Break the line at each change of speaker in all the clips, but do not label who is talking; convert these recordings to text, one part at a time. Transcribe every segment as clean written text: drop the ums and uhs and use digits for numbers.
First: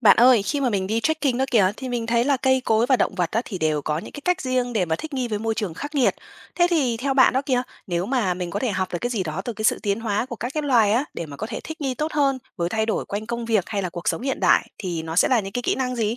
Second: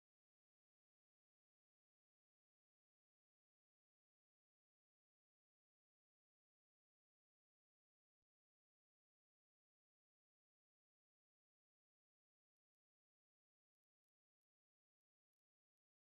Bạn ơi, khi mà mình đi trekking đó kìa thì mình thấy là cây cối và động vật đó thì đều có những cái cách riêng để mà thích nghi với môi trường khắc nghiệt. Thế thì theo bạn đó kìa, nếu mà mình có thể học được cái gì đó từ cái sự tiến hóa của các cái loài á để mà có thể thích nghi tốt hơn với thay đổi quanh công việc hay là cuộc sống hiện đại thì nó sẽ là những cái kỹ năng gì?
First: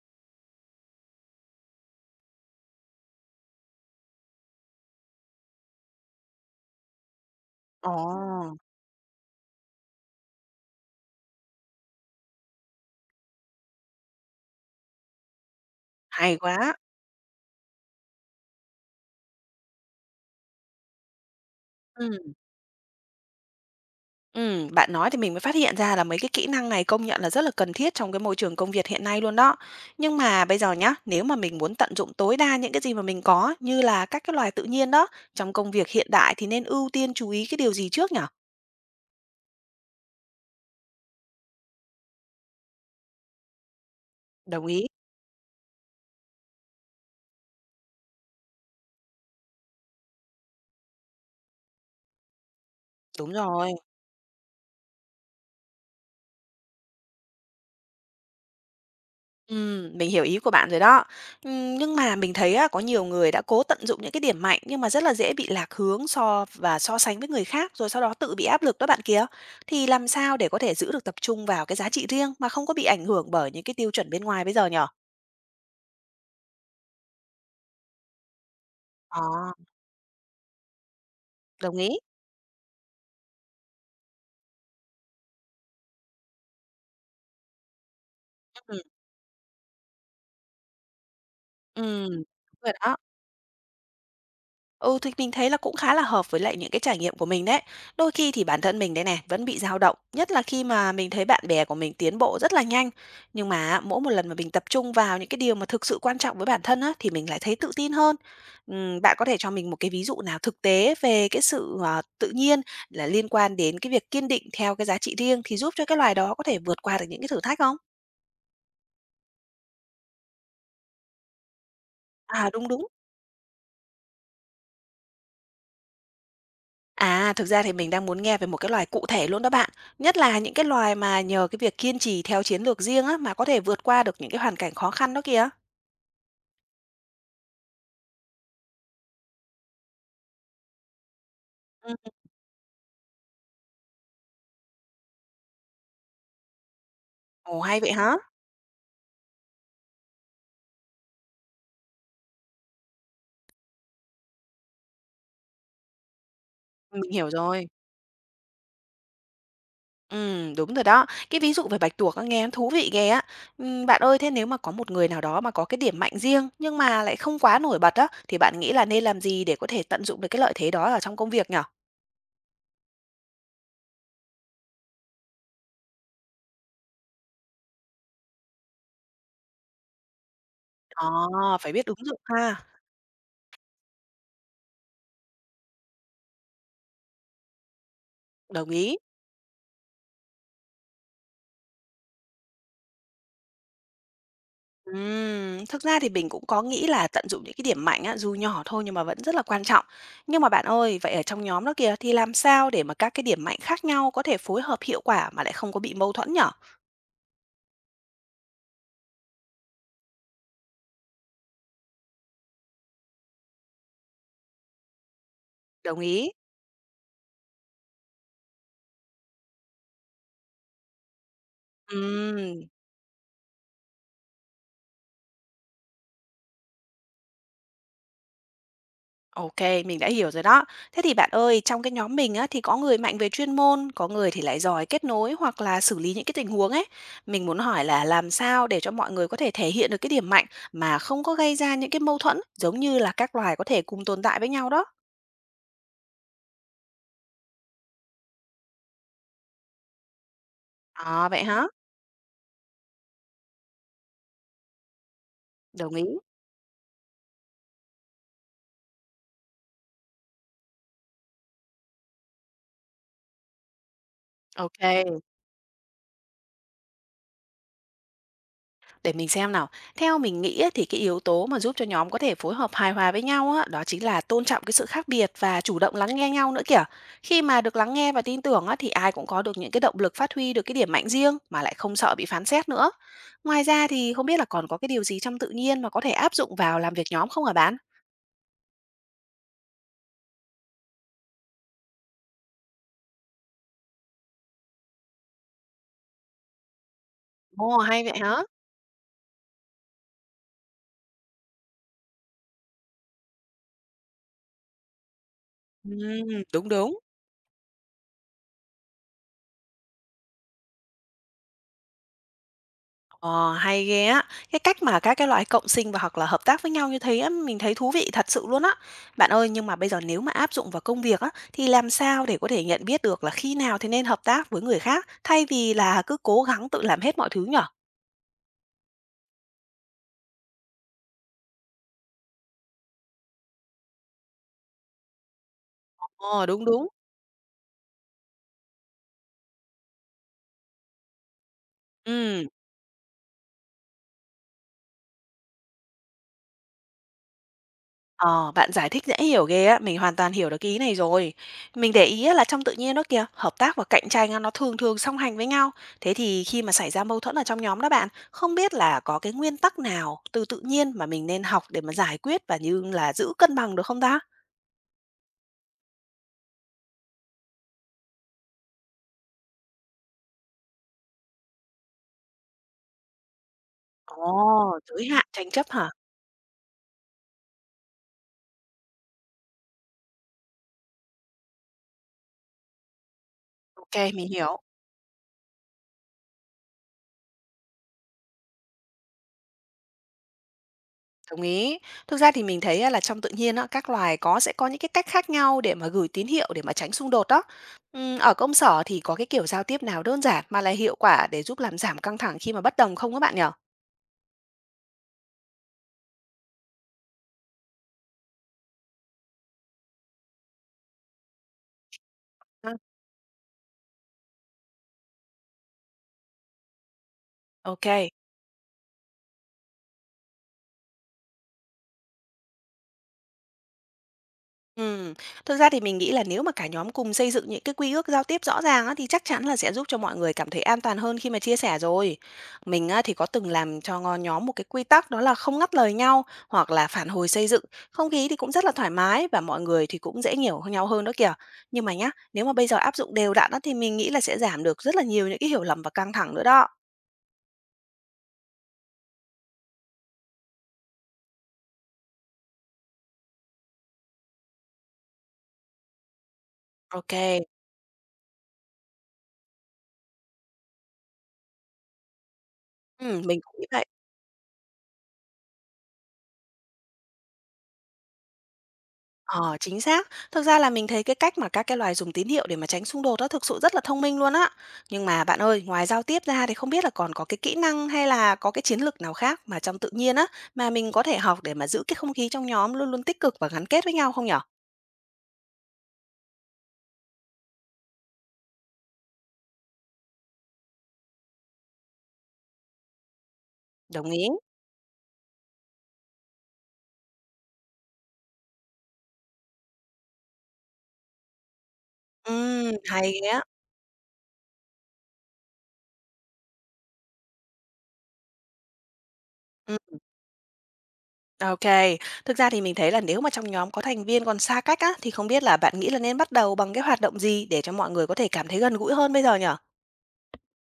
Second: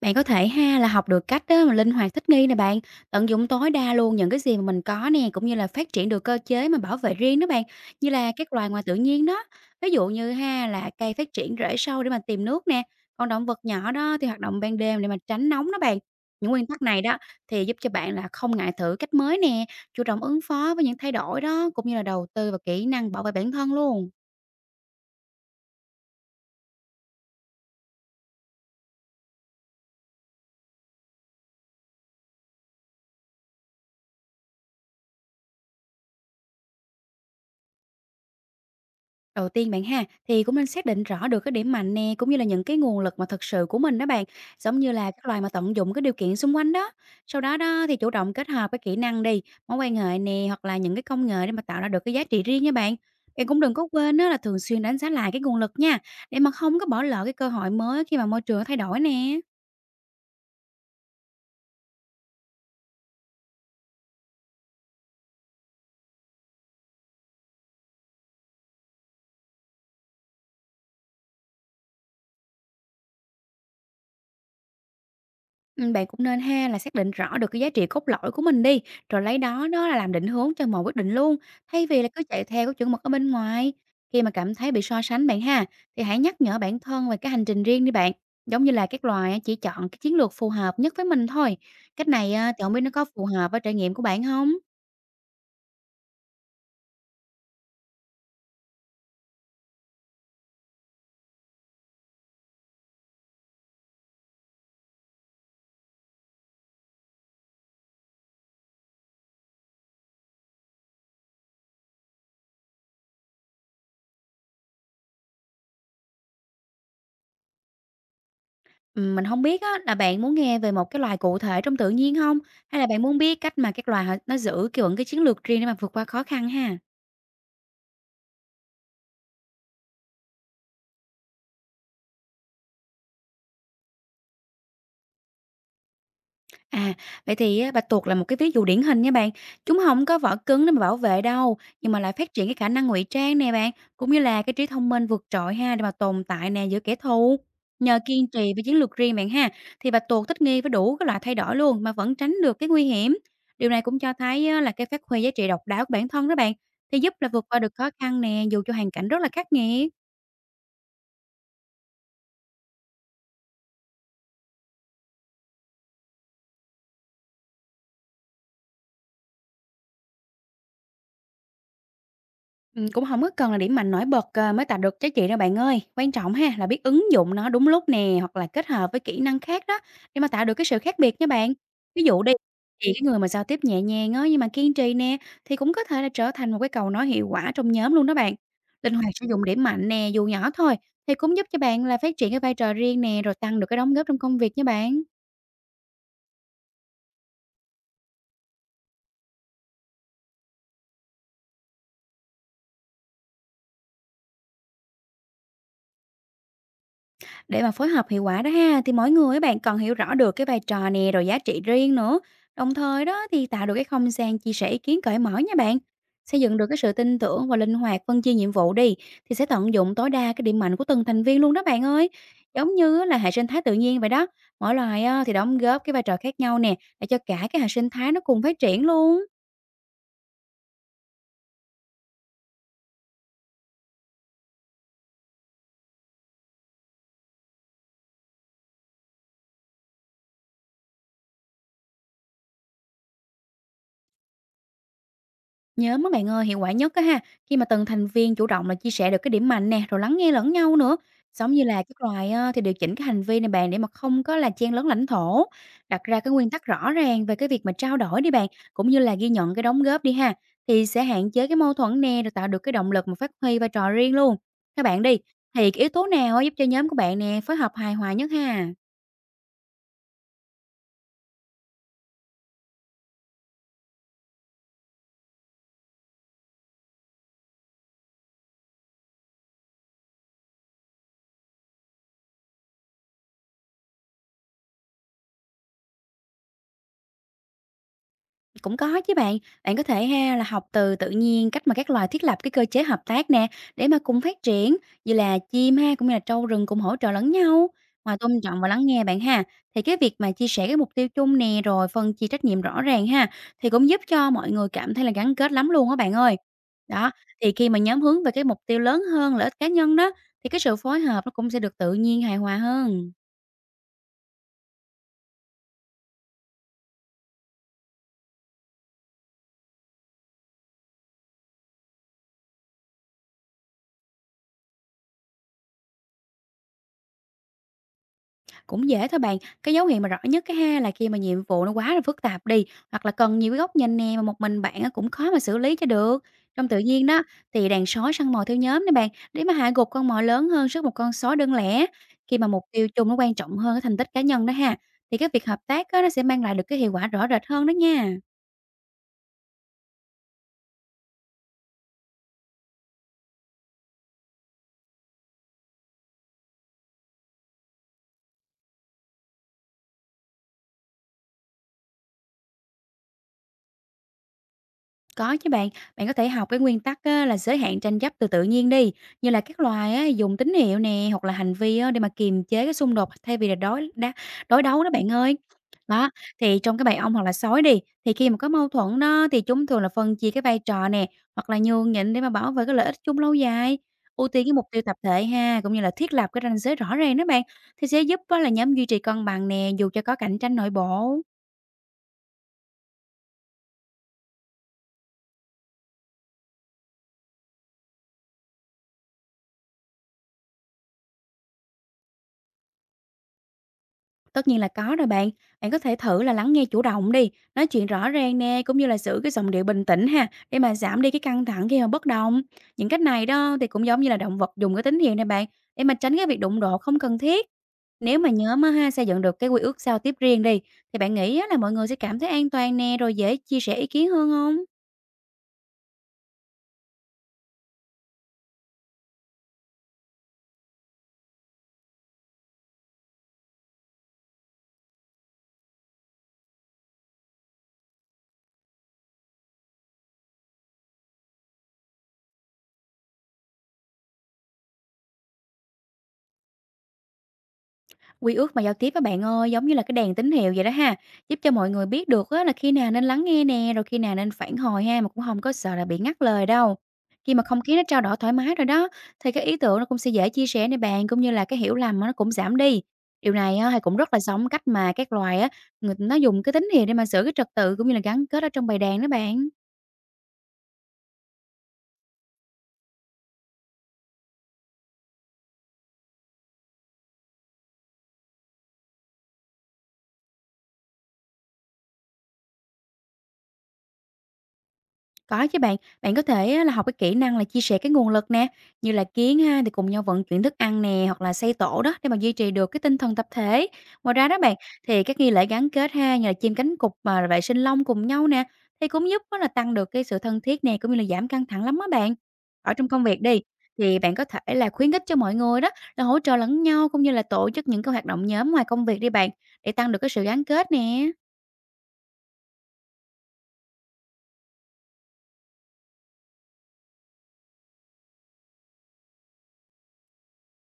Bạn có thể ha là học được cách á mà linh hoạt thích nghi nè bạn, tận dụng tối đa luôn những cái gì mà mình có nè, cũng như là phát triển được cơ chế mà bảo vệ riêng đó bạn,
Ồ,
như là các loài ngoài tự nhiên đó. Ví dụ như ha là cây phát triển rễ sâu để mà tìm nước nè, còn động vật nhỏ đó thì hoạt động ban đêm để mà tránh nóng đó bạn.
hay
Những nguyên
quá.
tắc này đó thì giúp cho bạn là không ngại thử cách mới nè, chủ động ứng phó với những thay đổi đó, cũng như là
Ừ.
đầu tư vào kỹ năng bảo vệ bản thân luôn.
Bạn nói thì mình mới phát hiện ra là mấy cái kỹ năng này công nhận là rất là cần thiết trong cái môi trường công việc hiện nay luôn đó. Nhưng mà bây giờ nhá, nếu mà mình muốn tận dụng tối đa những cái gì mà mình có như là các cái loài tự nhiên đó, trong công việc hiện đại thì nên ưu tiên chú ý cái điều gì trước nhở?
Đầu tiên bạn ha, thì cũng nên xác định rõ được cái điểm mạnh nè, cũng như là những cái nguồn lực mà thực sự của mình đó bạn,
Đồng
giống
ý.
như là các loài mà tận dụng cái điều kiện xung quanh đó. Sau đó đó thì chủ động kết hợp cái kỹ năng đi, mối quan hệ nè, hoặc là những cái công nghệ, để mà tạo ra được cái giá trị riêng nha bạn.
Đúng
Bạn cũng
rồi.
đừng có quên đó là thường xuyên đánh giá lại cái nguồn lực nha, để mà không có bỏ lỡ cái cơ hội mới khi mà môi trường nó thay đổi nè.
Mình hiểu ý của bạn rồi đó. Nhưng mà mình thấy á, có nhiều người đã cố tận dụng những cái điểm mạnh nhưng mà rất là dễ bị lạc hướng so và so sánh với người khác rồi sau đó tự bị áp lực đó bạn kia. Thì làm sao để có thể giữ được tập trung vào cái giá trị riêng mà không có bị ảnh hưởng bởi những cái tiêu chuẩn bên ngoài bây giờ nhỉ?
Bạn cũng nên ha là xác định rõ được cái giá trị cốt lõi của mình đi, rồi lấy
Ờ,
đó đó là làm định hướng cho mọi quyết định luôn,
đồng
thay
ý.
vì là cứ chạy theo cái chuẩn mực ở bên ngoài. Khi mà cảm thấy bị so sánh bạn ha, thì hãy nhắc nhở bản thân về cái hành trình riêng đi bạn, giống như
Ừm,
là các loài á, chỉ chọn cái chiến lược phù hợp nhất với mình thôi.
ừm,
Cách này á,
đúng
thì
rồi
không biết nó
đó.
có phù hợp với trải nghiệm của bạn không?
Ừ, thì mình thấy là cũng khá là hợp với lại những cái trải nghiệm của mình đấy. Đôi khi thì bản thân mình đây này vẫn bị dao động, nhất là khi mà mình thấy bạn bè của mình tiến bộ rất là nhanh. Nhưng mà mỗi một lần mà mình tập trung vào những cái điều mà thực sự quan trọng với bản thân á, thì mình lại thấy tự tin hơn. Bạn có thể cho mình một cái ví dụ nào thực tế về cái sự tự nhiên là liên quan đến cái việc kiên định theo cái giá trị riêng thì giúp cho cái loài đó có thể vượt qua được những cái thử thách không?
Mình không biết á là bạn muốn nghe về một cái loài cụ thể trong tự nhiên không?
À đúng
Hay
đúng.
là bạn muốn biết cách mà các loài họ nó giữ kiểu vẫn cái chiến lược riêng để mà vượt qua khó khăn ha?
À, thực ra thì mình đang muốn nghe về một cái loài cụ thể luôn đó bạn. Nhất là những cái loài mà nhờ cái việc kiên trì theo chiến lược riêng á mà có thể vượt qua được những cái hoàn cảnh khó khăn đó kìa.
À, vậy thì á, bạch tuộc là một cái ví dụ điển hình nha bạn. Chúng không có vỏ cứng để mà bảo vệ đâu, nhưng
Ừ.
mà lại phát triển cái khả năng ngụy trang nè bạn, cũng như là cái trí thông minh vượt trội ha, để mà tồn tại nè giữa kẻ thù.
Ồ hay vậy
Nhờ
hả?
kiên trì với chiến lược riêng bạn ha, thì bạch tuộc thích nghi với đủ các loại thay đổi luôn, mà vẫn tránh được cái nguy hiểm. Điều này cũng cho thấy á, là cái phát huy giá trị độc đáo của bản thân đó bạn, thì
Mình
giúp
hiểu
là vượt qua
rồi.
được khó khăn nè, dù cho hoàn cảnh rất là khắc nghiệt.
Ừ, đúng rồi đó. Cái ví dụ về bạch tuộc á, nghe nó thú vị ghê á. Ừ, bạn ơi, thế nếu mà có một người nào đó mà có cái điểm mạnh riêng nhưng mà lại không quá nổi bật á thì bạn nghĩ là nên làm gì để có thể tận dụng được cái lợi thế đó ở trong công việc nhở?
Cũng không có cần là điểm mạnh nổi bật, mới tạo được giá trị đâu bạn ơi. Quan trọng ha là biết ứng dụng nó đúng lúc nè, hoặc là kết hợp với kỹ năng khác đó, để mà tạo được cái sự khác
Ờ,
biệt nha bạn.
phải biết ứng
Ví
dụng
dụ đi,
ha.
thì cái người mà giao tiếp nhẹ nhàng á, nhưng mà kiên trì nè, thì cũng có thể là trở thành một cái cầu nói hiệu quả trong nhóm luôn đó bạn.
Đồng
Linh
ý.
hoạt sử dụng điểm mạnh nè, dù nhỏ thôi, thì cũng giúp cho bạn là phát triển cái vai trò riêng nè, rồi tăng được cái đóng góp trong công việc nha bạn.
Thực ra thì mình cũng có nghĩ là tận dụng những cái điểm mạnh á, dù nhỏ thôi nhưng mà vẫn rất là quan trọng. Nhưng mà bạn ơi, vậy ở trong nhóm đó kìa thì làm sao để mà các cái điểm mạnh khác nhau có thể phối hợp hiệu quả mà lại không có bị mâu thuẫn nhở?
Để mà phối hợp hiệu quả đó ha, thì mỗi người các bạn cần hiểu rõ được cái vai trò nè, rồi giá trị riêng nữa. Đồng thời đó thì tạo được cái không gian chia sẻ ý kiến cởi mở nha bạn.
Đồng ý.
Xây dựng được cái sự tin tưởng và linh hoạt phân chia nhiệm vụ đi, thì sẽ tận dụng tối đa cái điểm mạnh của từng thành viên luôn đó bạn ơi.
Ừm,
Giống như á là hệ sinh thái tự nhiên vậy đó. Mỗi loài á thì đóng góp cái vai trò khác nhau nè, để cho cả cái hệ sinh thái nó cùng phát triển luôn.
ok, mình đã hiểu rồi đó. Thế thì bạn ơi, trong cái nhóm mình á thì có người mạnh về chuyên môn, có người thì lại giỏi kết nối hoặc là xử lý những cái tình huống ấy. Mình muốn hỏi là làm sao để cho mọi người có thể thể hiện được cái điểm mạnh mà không có gây ra những cái mâu thuẫn giống như là các loài có thể cùng tồn tại với nhau đó.
Nhớ mấy bạn ơi, hiệu quả nhất á ha, khi mà từng thành viên chủ động là chia sẻ được cái điểm mạnh nè, rồi lắng nghe lẫn nhau nữa.
À, vậy
Giống như
hả?
là các loài thì điều chỉnh cái hành vi này bạn, để mà không có là chen lấn lãnh thổ.
Đồng
Đặt
ý.
ra cái nguyên tắc rõ ràng về cái việc mà trao đổi đi bạn, cũng như là ghi nhận cái đóng góp đi ha. Thì sẽ hạn chế cái mâu thuẫn nè, rồi tạo được cái động lực mà phát huy vai trò riêng luôn. Các bạn đi,
Ok,
thì cái yếu tố nào á giúp cho nhóm của bạn nè phối hợp hài hòa nhất ha?
để mình xem nào. Theo mình nghĩ ấy, thì cái yếu tố mà giúp cho nhóm có thể phối hợp hài hòa với nhau á, đó chính là tôn trọng cái sự khác biệt và chủ động lắng nghe nhau nữa kìa. Khi mà được lắng nghe và tin tưởng á, thì ai cũng có được những cái động lực phát huy được cái điểm mạnh riêng mà lại không sợ bị phán xét nữa. Ngoài ra thì không biết là còn có cái điều gì trong tự nhiên mà có thể áp dụng vào làm việc nhóm không hả bạn?
Cũng có chứ bạn, bạn có thể ha là học từ tự nhiên cách mà các loài thiết lập cái cơ chế hợp tác nè, để mà cùng phát triển, như là chim ha cũng như là trâu rừng cùng hỗ trợ lẫn nhau.
Ồ, hay
Ngoài
vậy
tôn
hả?
trọng và lắng nghe bạn ha, thì cái việc mà chia sẻ cái mục tiêu chung nè, rồi phân chia trách nhiệm rõ ràng ha, thì cũng giúp cho mọi người cảm thấy là gắn kết lắm luôn á bạn ơi.
Đúng, đúng.
Đó, thì khi mà nhóm hướng về cái mục tiêu lớn hơn lợi ích cá nhân đó, thì cái sự phối hợp nó cũng sẽ được tự nhiên hài hòa hơn.
Ờ, hay ghê á. Cái cách mà các cái loại cộng sinh và hoặc là hợp tác với nhau như thế á, mình thấy thú vị thật sự luôn á. Bạn ơi, nhưng mà bây giờ nếu mà áp dụng vào công việc á, thì làm sao để có thể nhận biết được là khi nào thì nên hợp tác với người khác thay vì là cứ cố gắng tự làm hết mọi thứ nhở?
Cũng dễ thôi bạn, cái dấu hiệu mà rõ nhất cái ha là khi mà nhiệm vụ nó quá là phức tạp đi, hoặc là cần nhiều cái góc nhìn nè mà một mình bạn á cũng khó mà xử lý cho được.
Ờ đúng
Trong tự
đúng.
nhiên đó thì đàn sói săn mồi theo nhóm nè bạn, để mà hạ gục con mồi lớn hơn sức một con sói đơn lẻ. Khi
Ừ.
mà mục tiêu chung nó quan trọng hơn cái thành tích cá nhân đó ha, thì cái việc hợp tác á, nó sẽ mang lại được cái hiệu quả rõ rệt hơn đó nha.
Ờ, bạn giải thích dễ hiểu ghê á, mình hoàn toàn hiểu được cái ý này rồi. Mình để ý á, là trong tự nhiên đó kìa, hợp tác và cạnh tranh á, nó thường thường song hành với nhau. Thế thì khi mà xảy ra mâu thuẫn ở trong nhóm đó bạn, không biết là có cái nguyên tắc nào từ tự nhiên mà mình nên học để mà giải quyết và như là giữ cân bằng được không ta?
Có chứ bạn, bạn có thể học cái nguyên tắc á, là giới hạn tranh chấp từ tự nhiên đi, như là các loài á, dùng tín hiệu nè hoặc là hành vi á, để mà kiềm chế cái xung đột, thay vì là đối đá, đối
Ồ,
đấu đó
giới
bạn
hạn
ơi.
tranh chấp hả?
Đó, thì trong cái bầy ong hoặc là sói đi, thì khi mà có mâu thuẫn đó, thì chúng thường là phân chia cái vai trò nè, hoặc là nhường nhịn, để mà bảo vệ cái lợi ích chung lâu dài.
Ok, mình
Ưu tiên cái
hiểu.
mục tiêu tập thể ha, cũng như là thiết lập cái ranh giới rõ ràng đó bạn, thì sẽ giúp á, là nhóm duy trì cân bằng nè, dù cho có cạnh tranh nội bộ.
Đồng ý. Thực ra thì mình thấy á là trong tự nhiên á, các loài có sẽ có những cái cách khác nhau để mà gửi tín hiệu để mà tránh xung đột đó. Ở công sở thì có cái kiểu giao tiếp nào đơn giản mà lại hiệu quả để giúp làm giảm căng thẳng khi mà bất đồng không các bạn nhỉ?
Tất nhiên là có rồi bạn. Bạn có thể thử là lắng nghe chủ động đi, nói chuyện rõ ràng nè, cũng như là giữ cái giọng điệu bình tĩnh ha, để mà giảm đi cái căng thẳng khi mà bất đồng.
Ha,
Những cách này đó thì cũng giống như là động vật dùng cái tín hiệu này bạn, để mà tránh cái việc đụng độ không cần thiết.
Ok,
Nếu mà nhớ mà ha xây dựng được cái quy ước giao tiếp riêng đi, thì bạn nghĩ á là mọi người sẽ cảm thấy an toàn nè, rồi dễ chia sẻ ý kiến hơn không?
Ừm, thực ra thì mình nghĩ là nếu mà cả nhóm cùng xây dựng những cái quy ước giao tiếp rõ ràng á, thì chắc chắn là sẽ giúp cho mọi người cảm thấy an toàn hơn khi mà chia sẻ rồi. Mình á, thì có từng làm cho nhóm một cái quy tắc đó là không ngắt lời nhau hoặc là phản hồi xây dựng. Không khí thì cũng rất là thoải mái và mọi người thì cũng dễ hiểu nhau hơn đó kìa. Nhưng mà nhá, nếu mà bây giờ áp dụng đều đặn á, thì mình nghĩ là sẽ giảm được rất là nhiều những cái hiểu lầm và căng thẳng nữa đó.
Quy ước mà giao tiếp á bạn ơi, giống như là cái đèn tín hiệu vậy đó ha, giúp cho mọi người biết được á là khi nào nên lắng nghe nè, rồi khi nào nên phản hồi ha, mà cũng không có sợ là bị ngắt lời đâu.
Ok,
Khi mà không khí nó trao đổi thoải mái rồi đó, thì cái ý tưởng nó cũng sẽ dễ chia sẻ nè bạn, cũng như là cái hiểu lầm nó cũng giảm đi. Điều
Mình
này
cũng nghĩ
á thì
vậy.
cũng rất là giống cách mà các loài á, người nó dùng cái tín hiệu để mà giữ cái trật tự, cũng như là gắn kết ở trong bầy đàn đó bạn.
Ờ, chính xác. Thực ra là mình thấy cái cách mà các cái loài dùng tín hiệu để mà tránh xung đột đó thực sự rất là thông minh luôn á. Nhưng mà bạn ơi, ngoài giao tiếp ra thì không biết là còn có cái kỹ năng hay là có cái chiến lược nào khác mà trong tự nhiên á mà mình có thể học để mà giữ cái không khí trong nhóm luôn luôn tích cực và gắn kết với nhau không nhở?
Có chứ bạn, bạn có thể á là học cái kỹ năng là chia sẻ cái nguồn lực nè, như là kiến ha thì cùng nhau vận chuyển thức ăn nè, hoặc là xây tổ đó, để mà duy trì được cái tinh thần tập thể.
Đồng
Ngoài
ý.
ra đó bạn, thì các nghi lễ gắn kết ha, như là chim cánh cụt mà vệ sinh lông cùng nhau nè, thì cũng giúp á là tăng được cái sự thân thiết nè, cũng như là giảm căng thẳng lắm á bạn. Ở trong công
Hay
việc
ghê
đi,
á.
thì bạn có thể là khuyến khích cho mọi người đó là hỗ trợ lẫn nhau, cũng như là tổ chức những cái hoạt động nhóm ngoài công việc đi bạn, để tăng
Ừm,
được cái sự gắn kết nè.
ok. Thực ra thì mình thấy là nếu mà trong nhóm có thành viên còn xa cách á thì không biết là bạn nghĩ là nên bắt đầu bằng cái hoạt động gì để cho mọi người có thể cảm thấy gần gũi hơn bây giờ nhở?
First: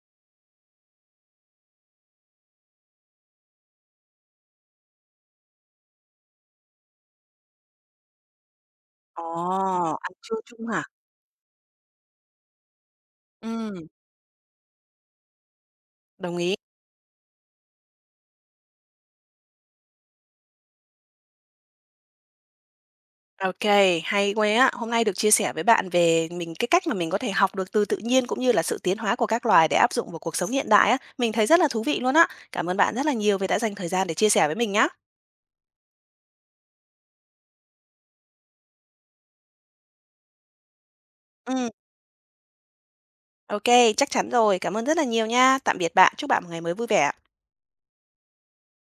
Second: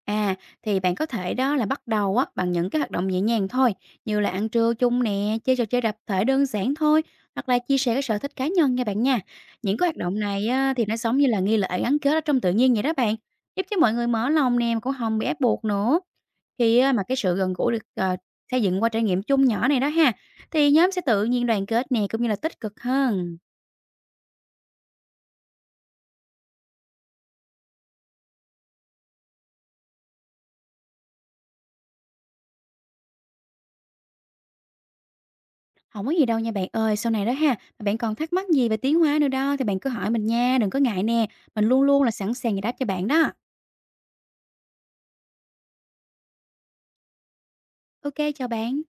À, thì bạn có thể đó là bắt đầu á bằng những cái hoạt động nhẹ nhàng thôi, như là ăn trưa chung nè, chơi trò chơi tập thể đơn giản thôi, hoặc là chia sẻ cái sở thích cá nhân nha bạn nha.
Ồ,
Những cái hoạt
ăn
động
trưa
này
chung
á,
hả?
thì nó giống như là nghi lễ gắn kết ở trong tự nhiên vậy đó bạn, giúp cho
Ừm,
mọi người mở lòng nè, mà cũng không bị ép buộc nữa.
đồng ý.
Khi á, mà cái sự gần gũi được xây dựng qua trải nghiệm chung nhỏ này đó ha, thì nhóm sẽ tự nhiên đoàn kết nè, cũng như là tích cực hơn.
OK, hay quá! Á. Hôm nay được chia sẻ với bạn về mình cái cách mà mình có thể học được từ tự nhiên, cũng như là sự tiến hóa của các loài để áp dụng vào cuộc sống hiện đại á, mình thấy rất là thú vị luôn á. Cảm ơn bạn rất là nhiều vì đã dành thời gian để chia sẻ với mình nhá.
Không có gì đâu nha bạn ơi, sau này đó ha, mà bạn còn thắc mắc gì về tiến hóa nữa đó thì bạn cứ hỏi mình nha, đừng có ngại nè, mình
Ừm,
luôn luôn là sẵn sàng giải đáp cho bạn đó.
OK, chắc chắn rồi. Cảm ơn rất là nhiều nha. Tạm biệt bạn, chúc bạn một ngày mới vui vẻ.
OK kê, chào bạn.